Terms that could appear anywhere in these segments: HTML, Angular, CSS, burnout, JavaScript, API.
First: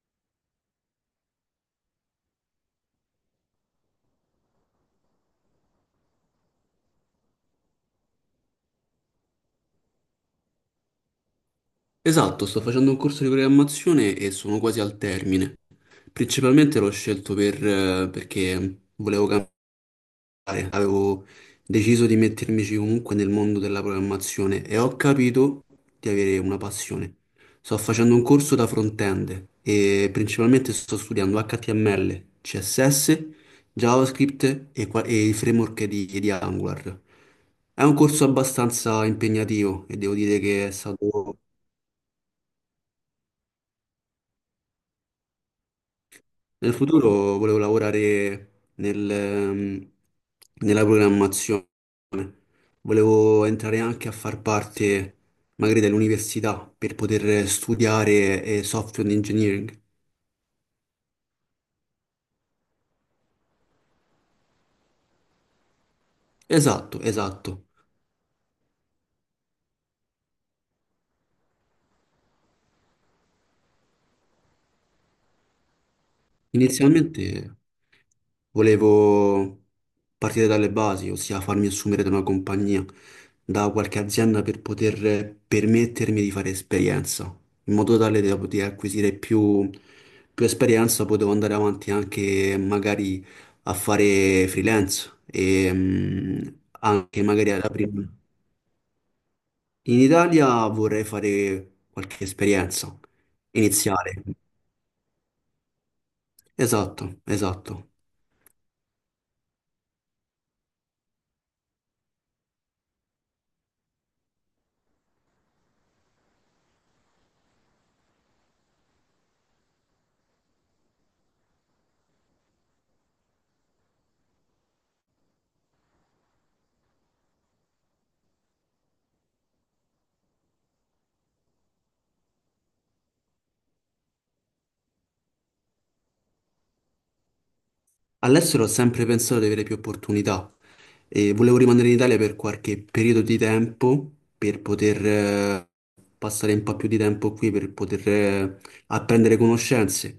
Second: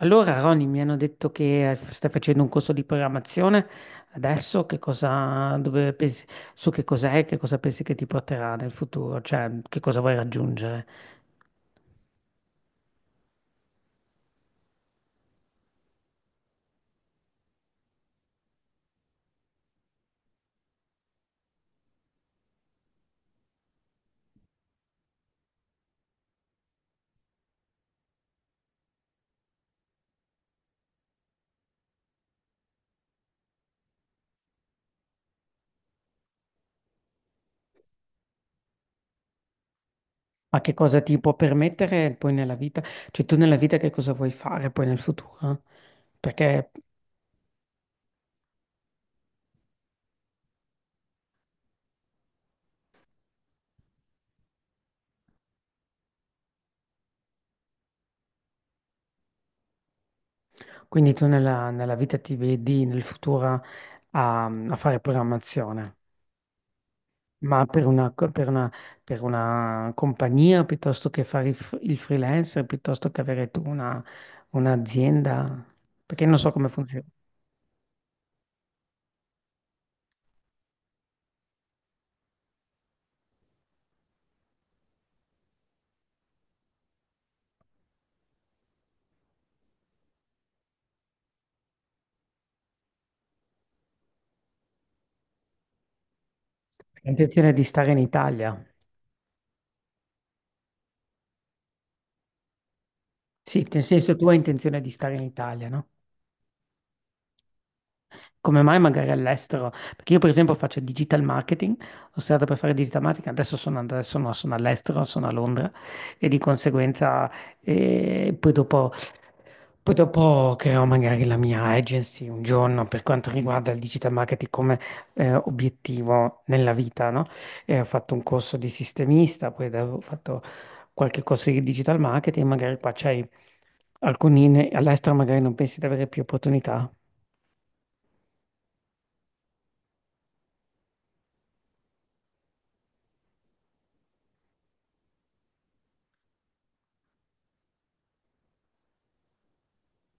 Allora, Roni, mi hanno detto che stai facendo un corso di programmazione. Adesso che cosa, dove pensi, su che cos'è, che cosa pensi che ti porterà nel futuro, cioè che cosa vuoi raggiungere, Esatto, sto facendo un corso di programmazione e sono quasi al termine. Principalmente l'ho scelto perché volevo cambiare, avevo deciso di mettermici comunque nel mondo della programmazione e ho capito di avere una passione. Sto facendo un corso da front-end e principalmente sto studiando HTML, CSS, JavaScript e il framework di Angular. È un corso abbastanza impegnativo e devo dire ma che è che cosa ti può stato... permettere poi nella vita, cioè tu nella vita che cosa vuoi fare poi nel futuro? Perché Nel futuro volevo lavorare nella programmazione, volevo entrare anche a far parte magari dell'università per poter studiare software engineering. quindi tu nella vita ti vedi nel futuro a fare programmazione. Esatto, Ma esatto. per una, per una- per una compagnia piuttosto che fare il freelancer, piuttosto che avere tu una, un'azienda, perché non so come funziona. Inizialmente volevo partire dalle basi, ossia farmi assumere da una compagnia, da qualche azienda per poter permettermi di fare esperienza, in modo tale da poter acquisire più esperienza, potevo andare avanti anche magari a fare freelance e Hai anche magari intenzione ad di stare in aprire. Italia? In Italia vorrei fare qualche esperienza Sì, nel senso iniziale. tu hai intenzione di stare in Italia, no? Esatto, esatto. Come mai magari all'estero? Perché io per esempio faccio digital marketing, ho studiato per fare digital marketing, adesso sono, adesso no, sono all'estero, sono a Londra e di conseguenza eh, poi dopo, poi dopo creerò magari la mia agency un giorno per quanto riguarda il digital marketing come obiettivo nella vita, no? E ho fatto un corso di sistemista, ho fatto qualche corso di digital marketing, magari qua c'hai alcuni, ne- all'estero magari non pensi di avere più opportunità. All'estero ho sempre pensato di avere più opportunità e volevo rimanere in Italia per qualche periodo di tempo per poter passare un po' più di tempo qui, per poter apprendere conoscenze.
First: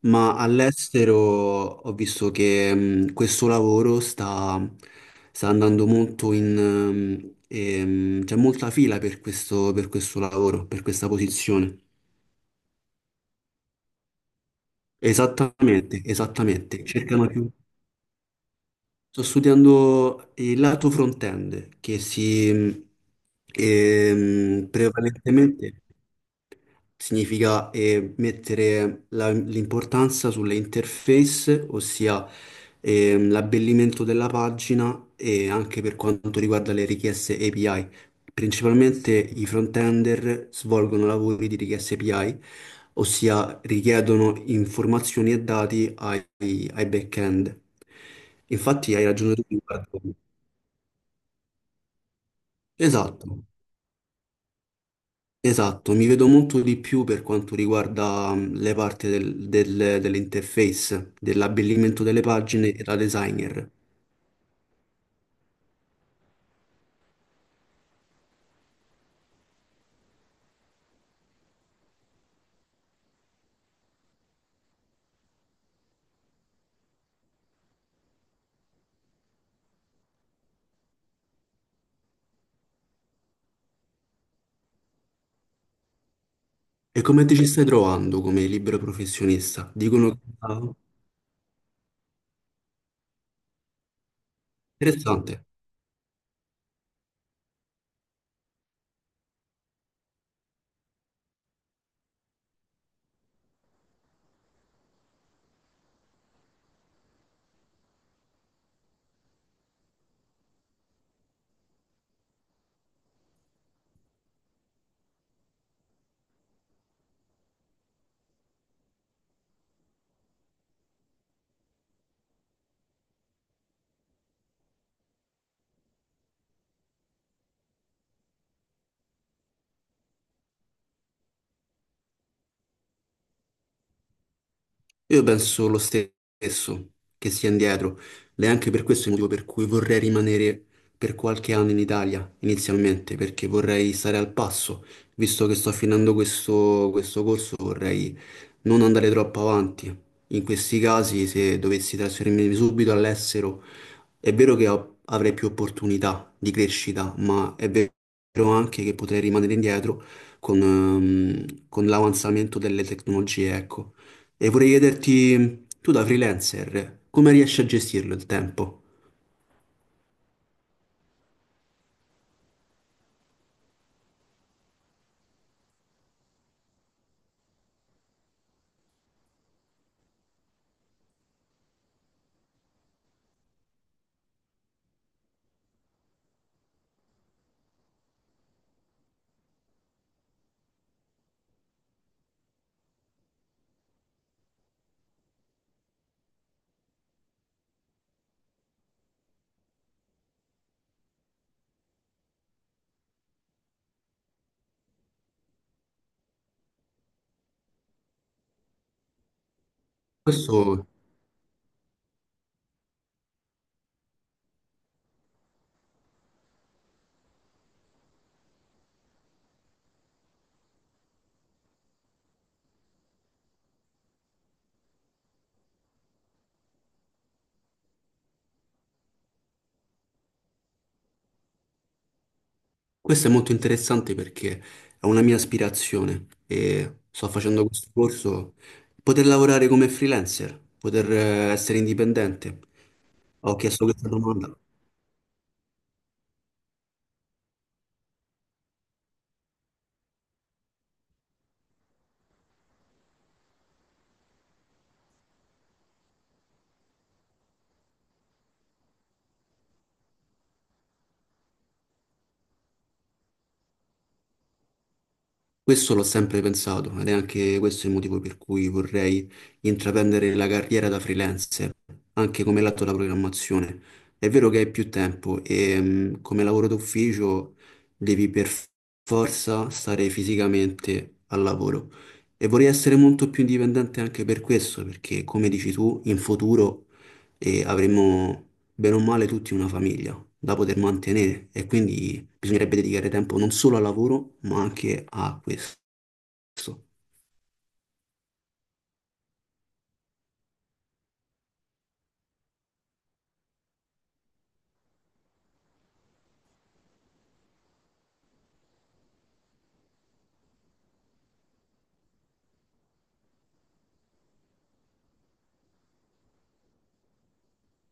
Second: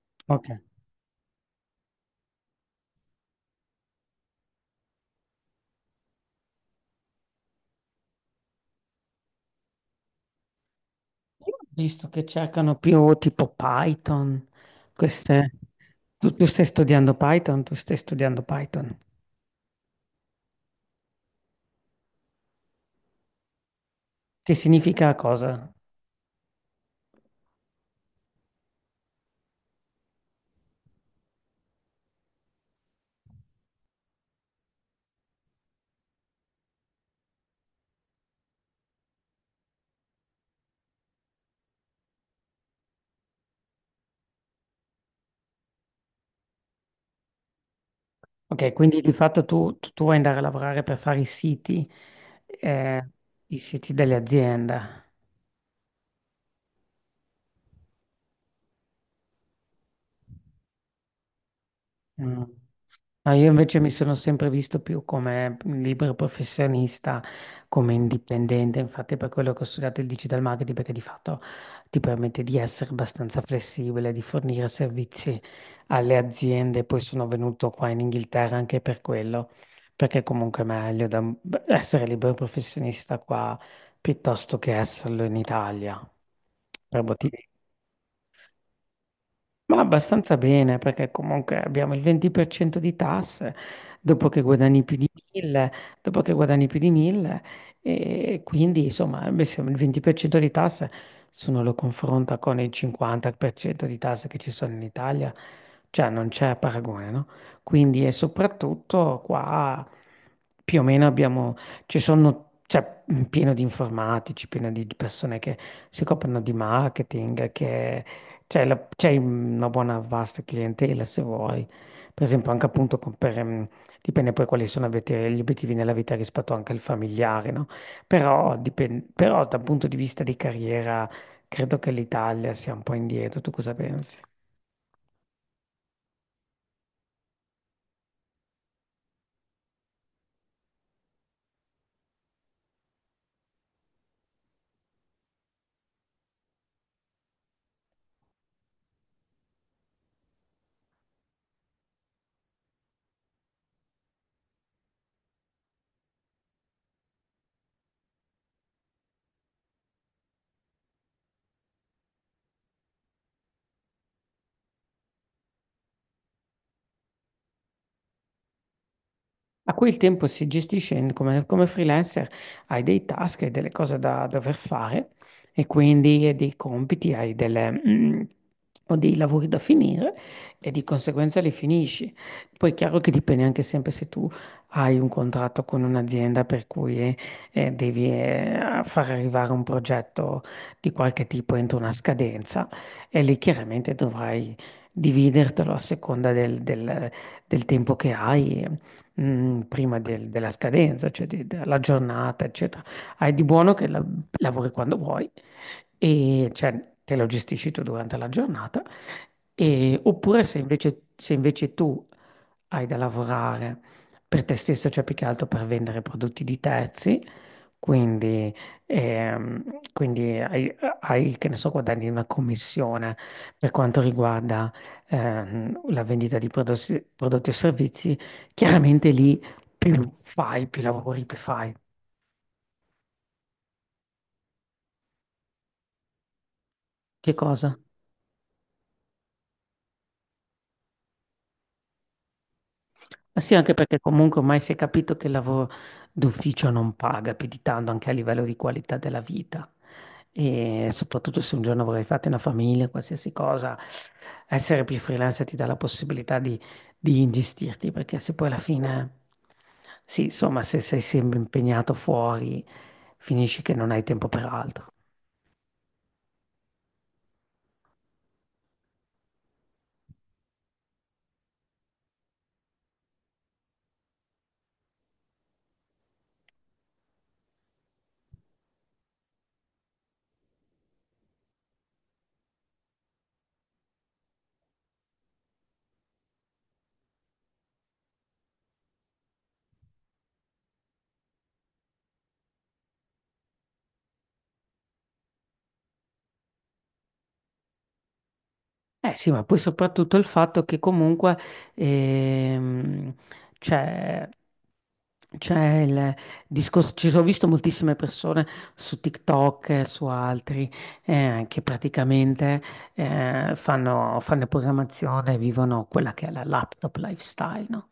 Ma Ok. all'estero ho visto che questo lavoro sta, sta andando molto in... c'è molta fila per questo lavoro, per questa Io ho posizione. visto che cercano più tipo Python, queste... Esattamente, Tu, tu stai esattamente. studiando Cercano più. Python, tu stai studiando Python. Sto studiando il lato front-end, che si Che ehm, significa cosa? prevalentemente significa mettere l'importanza sulle interface, ossia l'abbellimento della pagina e anche per quanto riguarda le richieste API. Principalmente i front-ender svolgono lavori di richieste API, ossia richiedono informazioni e dati ai back-end. Ok, Infatti quindi hai di ragione tu fatto tu, riguardo. tu vuoi andare a lavorare per fare eh, Esatto. i siti delle aziende. Esatto, mi vedo molto di più per quanto riguarda le parti dell'interface, dell'abbellimento delle Mm. pagine e da No, io designer. invece mi sono sempre visto più come libero professionista, come indipendente, infatti per quello che ho studiato il digital marketing, perché di fatto ti permette di essere abbastanza flessibile, di fornire servizi alle aziende, poi sono venuto qua in Inghilterra anche per quello, perché comunque è meglio da- essere libero professionista qua piuttosto che esserlo in Italia, per E come ti motivi ci stai trovando come libero professionista? ma Dicono che abbastanza ah, bene, perché comunque abbiamo il 20% di tasse dopo che guadagni più di interessante. 1000, dopo che guadagni più di 1000 e quindi insomma, beh, se il 20% di tasse, se uno lo confronta con il 50% di tasse che ci sono in Italia, cioè non c'è paragone, no? Quindi e soprattutto qua più o meno abbiamo, ci sono, cioè, pieno di informatici, pieno di persone che si occupano di marketing, che c'è c'è una buona vasta clientela se vuoi, per esempio anche appunto per, dipende poi quali sono gli obiettivi nella vita rispetto anche al familiare, no? Però, però dal punto di vista di carriera credo che l'Italia sia un po' indietro, tu cosa pensi? Io penso lo stesso, che sia indietro. Ed è anche per questo il motivo per cui vorrei rimanere per qualche anno in Italia inizialmente, perché vorrei stare al passo, visto che sto finendo questo corso, vorrei non andare troppo avanti. In questi casi, se dovessi trasferirmi subito all'estero, è vero che avrei più opportunità di crescita, ma è vero anche che potrei rimanere indietro con l'avanzamento delle tecnologie, ecco. E vorrei chiederti, tu da freelancer, come riesci a gestirlo il tempo? A cui il tempo si gestisce come, come freelancer, hai dei task e delle cose da dover fare e quindi hai dei compiti, hai delle, o dei lavori da finire e di conseguenza li finisci. Poi è chiaro che dipende anche sempre se tu hai un contratto con un'azienda per cui devi far arrivare un progetto di qualche tipo entro una scadenza e lì chiaramente dovrai dividertelo a seconda del, del tempo che hai prima della scadenza, cioè della giornata, eccetera. Hai di buono che lavori quando vuoi e cioè, te lo gestisci tu durante la giornata. E- oppure se Questo invece, se invece tu hai da lavorare per te stesso, cioè più che altro per vendere prodotti di terzi, quindi, quindi hai, che ne so, guadagni una commissione per quanto riguarda la vendita di prodotti, prodotti o servizi. Chiaramente lì più fai, più lavori, più fai. Questo è molto interessante perché è una mia aspirazione e sto Che facendo cosa? questo corso, poter lavorare come freelancer, poter essere indipendente. Ma sì, Ho anche chiesto perché questa comunque domanda. ormai si è capito che il lavoro d'ufficio non paga più di tanto anche a livello di qualità della vita. E soprattutto se un giorno vorrei fare una famiglia, qualsiasi cosa, essere più freelancer ti dà la possibilità di ingestirti, perché se poi alla fine, sì, insomma, se sei sempre impegnato fuori, finisci che non hai tempo per altro. Questo l'ho sempre pensato ed è anche questo il motivo per cui vorrei intraprendere la carriera da freelancer, anche come lato della programmazione. È vero che hai più tempo e come lavoro d'ufficio devi per forza stare fisicamente al lavoro e vorrei essere molto più indipendente anche per questo, perché come dici tu, in futuro avremo bene o male tutti una famiglia da poter mantenere e quindi bisognerebbe dedicare tempo non solo al lavoro, ma anche a questo. Eh sì, ma poi soprattutto il fatto che comunque ehm, c'è c'è il discorso, ci sono visto moltissime persone su TikTok, e su altri, che praticamente fanno programmazione, vivono quella che è la laptop lifestyle, no?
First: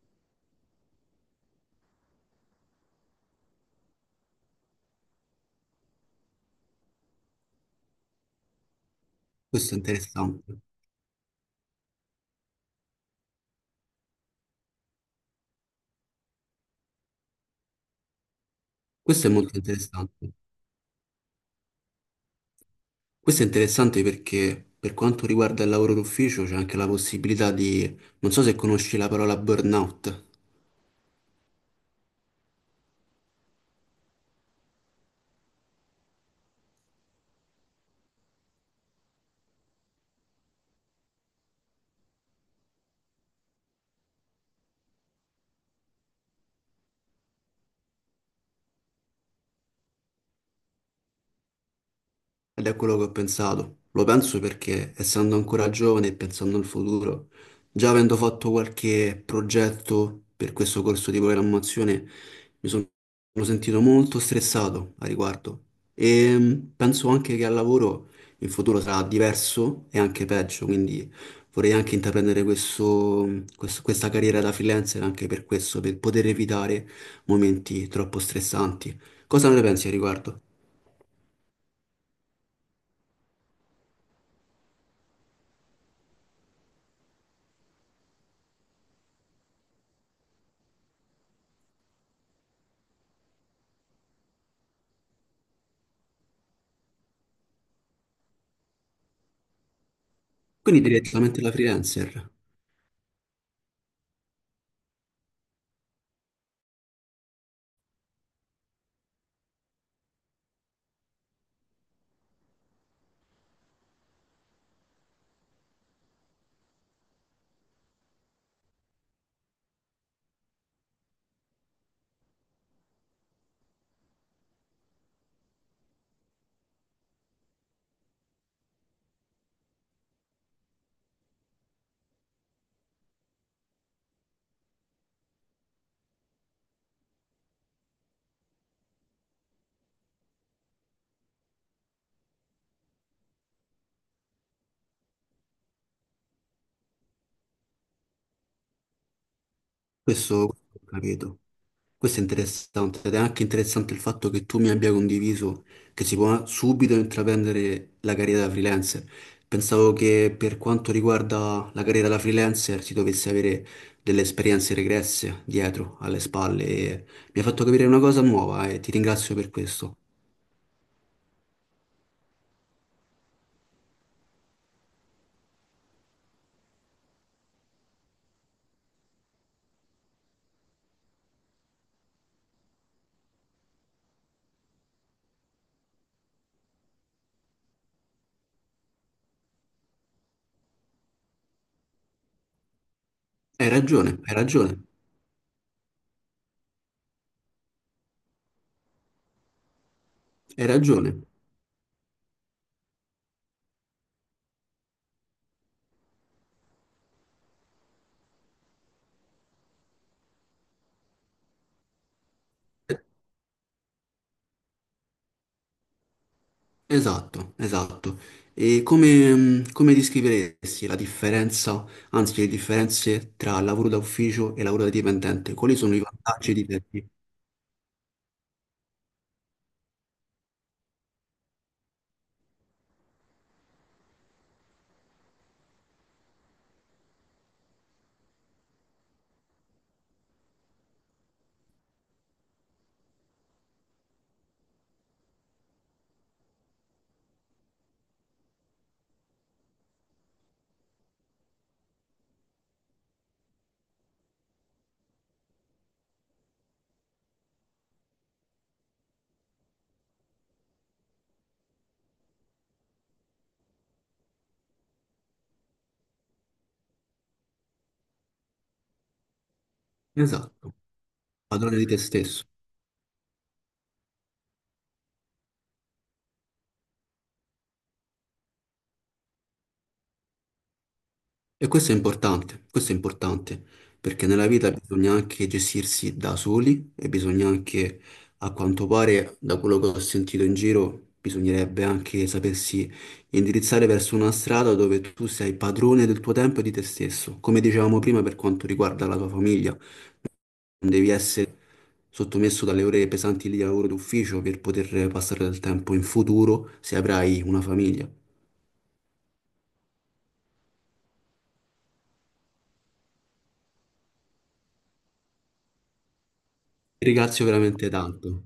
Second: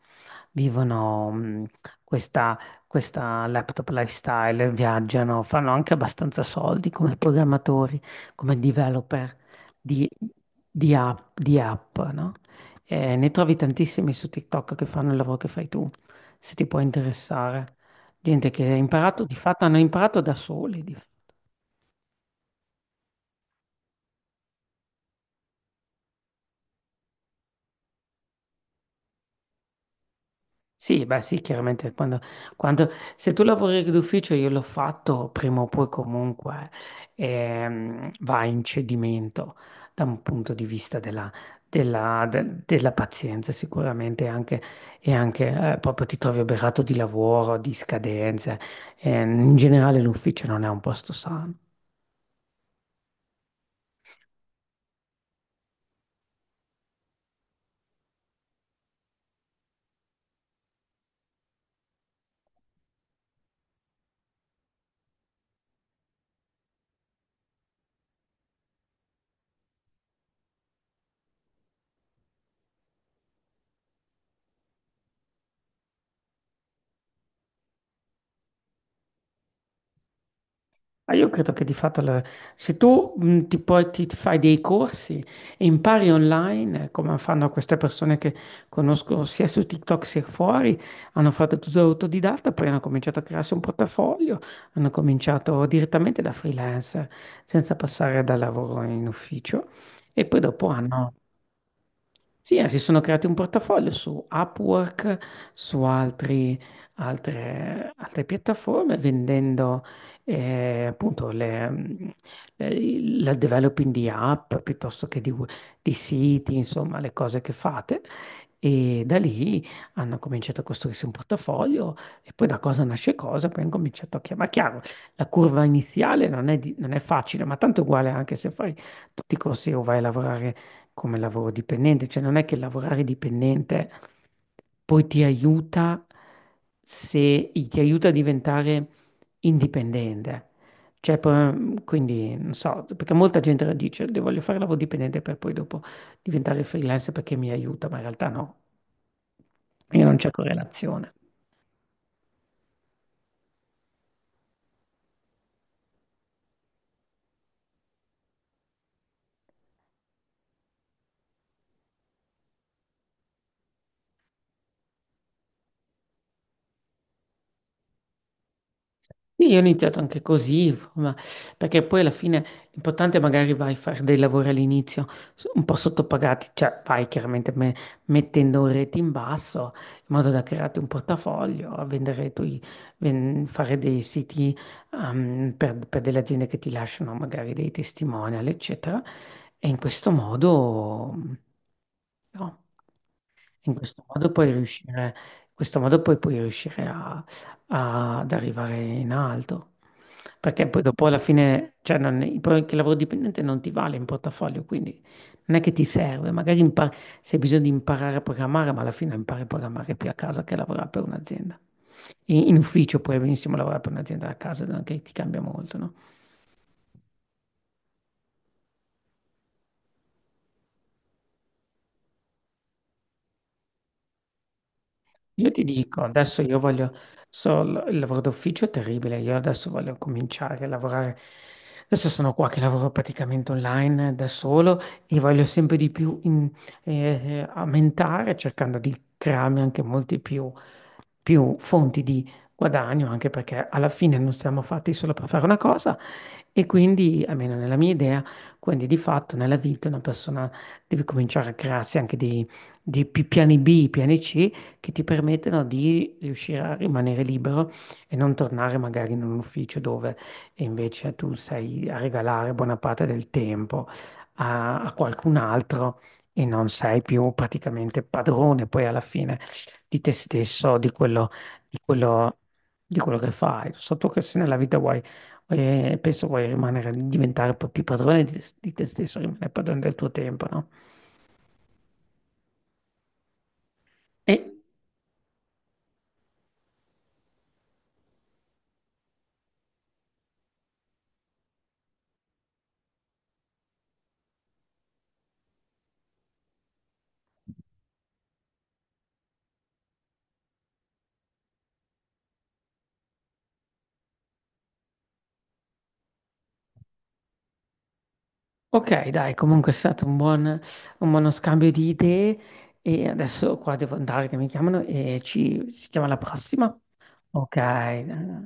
Vivono questa, questa laptop lifestyle, viaggiano, fanno anche abbastanza soldi come programmatori, come developer Questo è di, interessante. Di app, no? Ne trovi tantissimi su TikTok che fanno il lavoro che fai tu, se ti può interessare. Gente che ha imparato, Questo è di molto fatto hanno imparato da interessante. soli. Di- Questo è interessante perché per quanto riguarda il lavoro d'ufficio c'è anche la possibilità di, non so se conosci la parola burnout. Sì, beh sì, chiaramente quando, quando- se tu lavori d'ufficio io l'ho fatto, prima o poi comunque va in cedimento da un punto di vista della, della pazienza sicuramente anche, e anche proprio ti trovi oberato di lavoro, di scadenze. In generale l'ufficio non è un posto sano. Ed è quello che ho pensato. Lo penso perché, essendo ancora giovane e pensando al futuro, già avendo fatto qualche progetto per questo corso di programmazione, mi sono sentito molto stressato a riguardo. E penso anche che al lavoro in futuro sarà diverso e anche peggio, quindi vorrei anche intraprendere questa carriera da freelancer anche per questo, per poter evitare momenti troppo stressanti. Cosa ne pensi a riguardo? Ma io credo che di fatto la- se tu puoi- ti fai dei corsi e impari online, come fanno queste persone che conosco sia su TikTok sia fuori, hanno fatto tutto autodidatta, poi hanno cominciato a crearsi un portafoglio, hanno cominciato direttamente da freelancer, senza passare da lavoro in ufficio, e poi dopo Quindi hanno direttamente la freelancer. sì, si sono creati un portafoglio su Upwork, su altre, altre piattaforme, vendendo appunto le, la developing di app piuttosto che di, di siti, insomma, le cose che fate. E da lì hanno cominciato a costruirsi un portafoglio e poi da cosa nasce cosa, poi hanno cominciato a chiamare. Chiaro, la curva iniziale non è, non è facile, ma tanto uguale anche se fai tutti i corsi o vai a lavorare come lavoro dipendente, cioè non è che lavorare dipendente poi ti aiuta se ti aiuta a diventare indipendente. Cioè, poi, quindi, non so, perché molta gente la dice, "Io voglio fare lavoro dipendente per poi dopo diventare freelance perché mi aiuta, ma in realtà no, io non c'è Questo ho correlazione. capito. Questo è interessante ed è anche interessante il fatto che tu mi abbia condiviso che si può subito intraprendere la carriera da freelancer. Pensavo che per quanto riguarda la carriera da freelancer si dovesse avere delle esperienze regresse dietro, alle spalle. E mi ha fatto capire una cosa nuova e ti ringrazio Sì, per io ho iniziato questo. anche così, ma perché poi alla fine l'importante è magari vai a fare dei lavori all'inizio un po' sottopagati, cioè vai chiaramente mettendo un rete in basso in modo da crearti un portafoglio, a vendere tu, fare dei siti per delle aziende che ti lasciano magari dei testimonial, eccetera. E in questo modo, mm, no, Hai in questo ragione, modo hai puoi ragione, riuscire, in questo modo poi puoi riuscire ad arrivare in alto. hai Perché poi dopo alla ragione. fine, cioè non, che il lavoro dipendente non ti vale in portafoglio, quindi non è che ti serve, magari se hai bisogno di imparare a programmare, ma alla fine impari a programmare più a casa che a lavorare per un'azienda. In, in ufficio puoi benissimo lavorare per un'azienda a casa, non è che ti cambia molto, no? Esatto, esatto. E come descriveresti la differenza, anzi le differenze tra lavoro da ufficio e lavoro da Io dipendente? ti Quali sono i dico, adesso vantaggi io di te? voglio, so, il lavoro d'ufficio è terribile, io adesso voglio cominciare a lavorare, adesso sono qua che lavoro praticamente online da solo e voglio sempre di più eh, aumentare cercando di crearmi anche molti più, più fonti di guadagno, anche perché alla fine non siamo fatti solo per fare una cosa e quindi, almeno nella mia idea, quindi di fatto nella vita una persona deve cominciare a crearsi anche dei, piani B, piani C che ti permettono di riuscire a rimanere libero e non tornare magari in un ufficio dove invece tu sei a regalare buona parte del tempo a, a qualcun altro e non sei più praticamente padrone poi alla fine di te Esatto, stesso, di quello, padrone di di te quello, stesso. di quello che fai. So tu che se nella vita vuoi, penso vuoi rimanere, diventare un po' più padrone di te stesso, rimanere padrone del tuo tempo, no? E questo è importante, perché E nella vita bisogna anche gestirsi da soli e bisogna anche, a quanto pare, da quello che ho sentito in giro, bisognerebbe anche sapersi indirizzare verso una strada dove tu sei padrone del tuo tempo e di te stesso. Come dicevamo prima, per quanto riguarda la tua famiglia, non devi essere sottomesso dalle ore pesanti di lavoro d'ufficio per poter passare del tempo in futuro se avrai una famiglia. Ti Ok, dai, comunque è stato un buon, un buono scambio di idee e adesso qua devo andare che mi chiamano e ci ci sentiamo alla prossima. ringrazio Ok, veramente tanto.